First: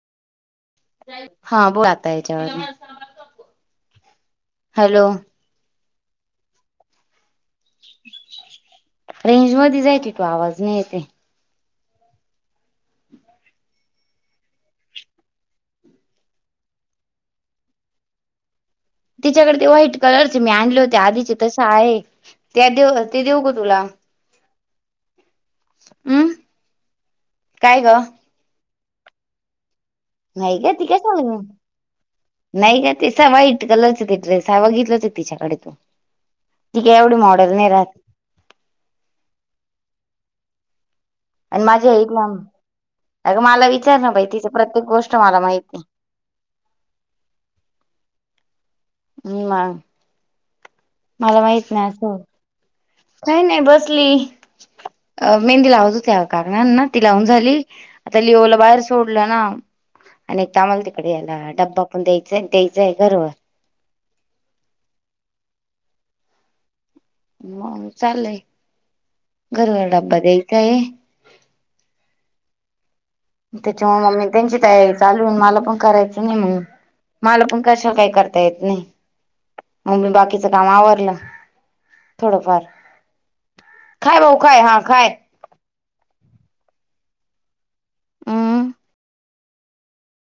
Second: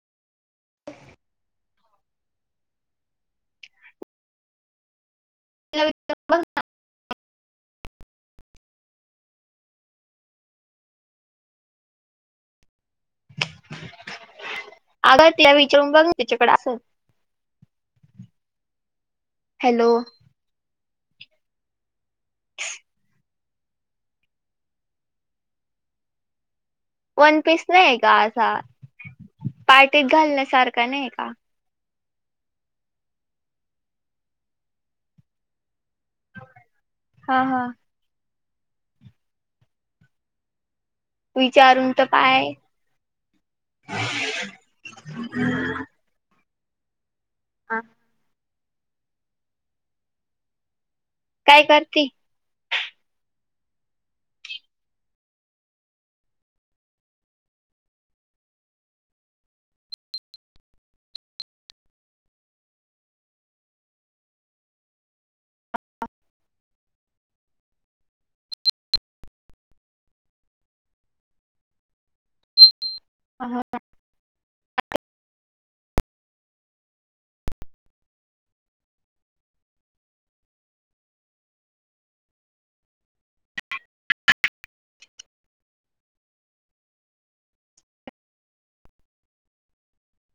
हा बोल आता याच्यावर. हॅलो, [unintelligible] रेंज मध्ये जाय की तुझा आवाज नाही येते. अड तिला विचारून बघ त्याच्याकडे असल. [inaudible] तिच्याकडे ते हॅलो व्हाईट कलरचे मी आणले होते. आधीचे तसं आहे. त्या देऊ ते देऊ ग तुला हम्. वन पीस काय नाही ग आहे का असा? पार्टीत का घालण्यासारखा ती काय नाही का? सांग नाही गं तसा व्हाईट कलरचा ते ड्रेस हा बघितलाच तिच्याकडे ती काय एवढी हा मॉडेल हा नाही राहते. अगं माझ विचारून तर ऐकना. पाय अग मला विचार ना बाई. तिच प्रत्येक गोष्ट मला माहिती आहे. हा. म मग मला काय माहित नाही करती असं, काही नाही बसली. अ मेहंदी लावत होत्या काकंना ती लावून झाली. आता लिओला बाहेर सोडलं ना. आणि एक तांमाल तिकडे यायला डब्बा पण द्यायचाय द्यायचंय घरोघर. हो चालय, घरोघर डब्बा द्यायचय. त्याच्या मम्मी त्यांची तयारी चालू मला पण करायचं नाही म्हणून. मला पण कशा काही करता येत नाही, मग मी बाकीचं काम आवरलं. थोडंफार, खाय बऊ खाय हा खाय. हमं.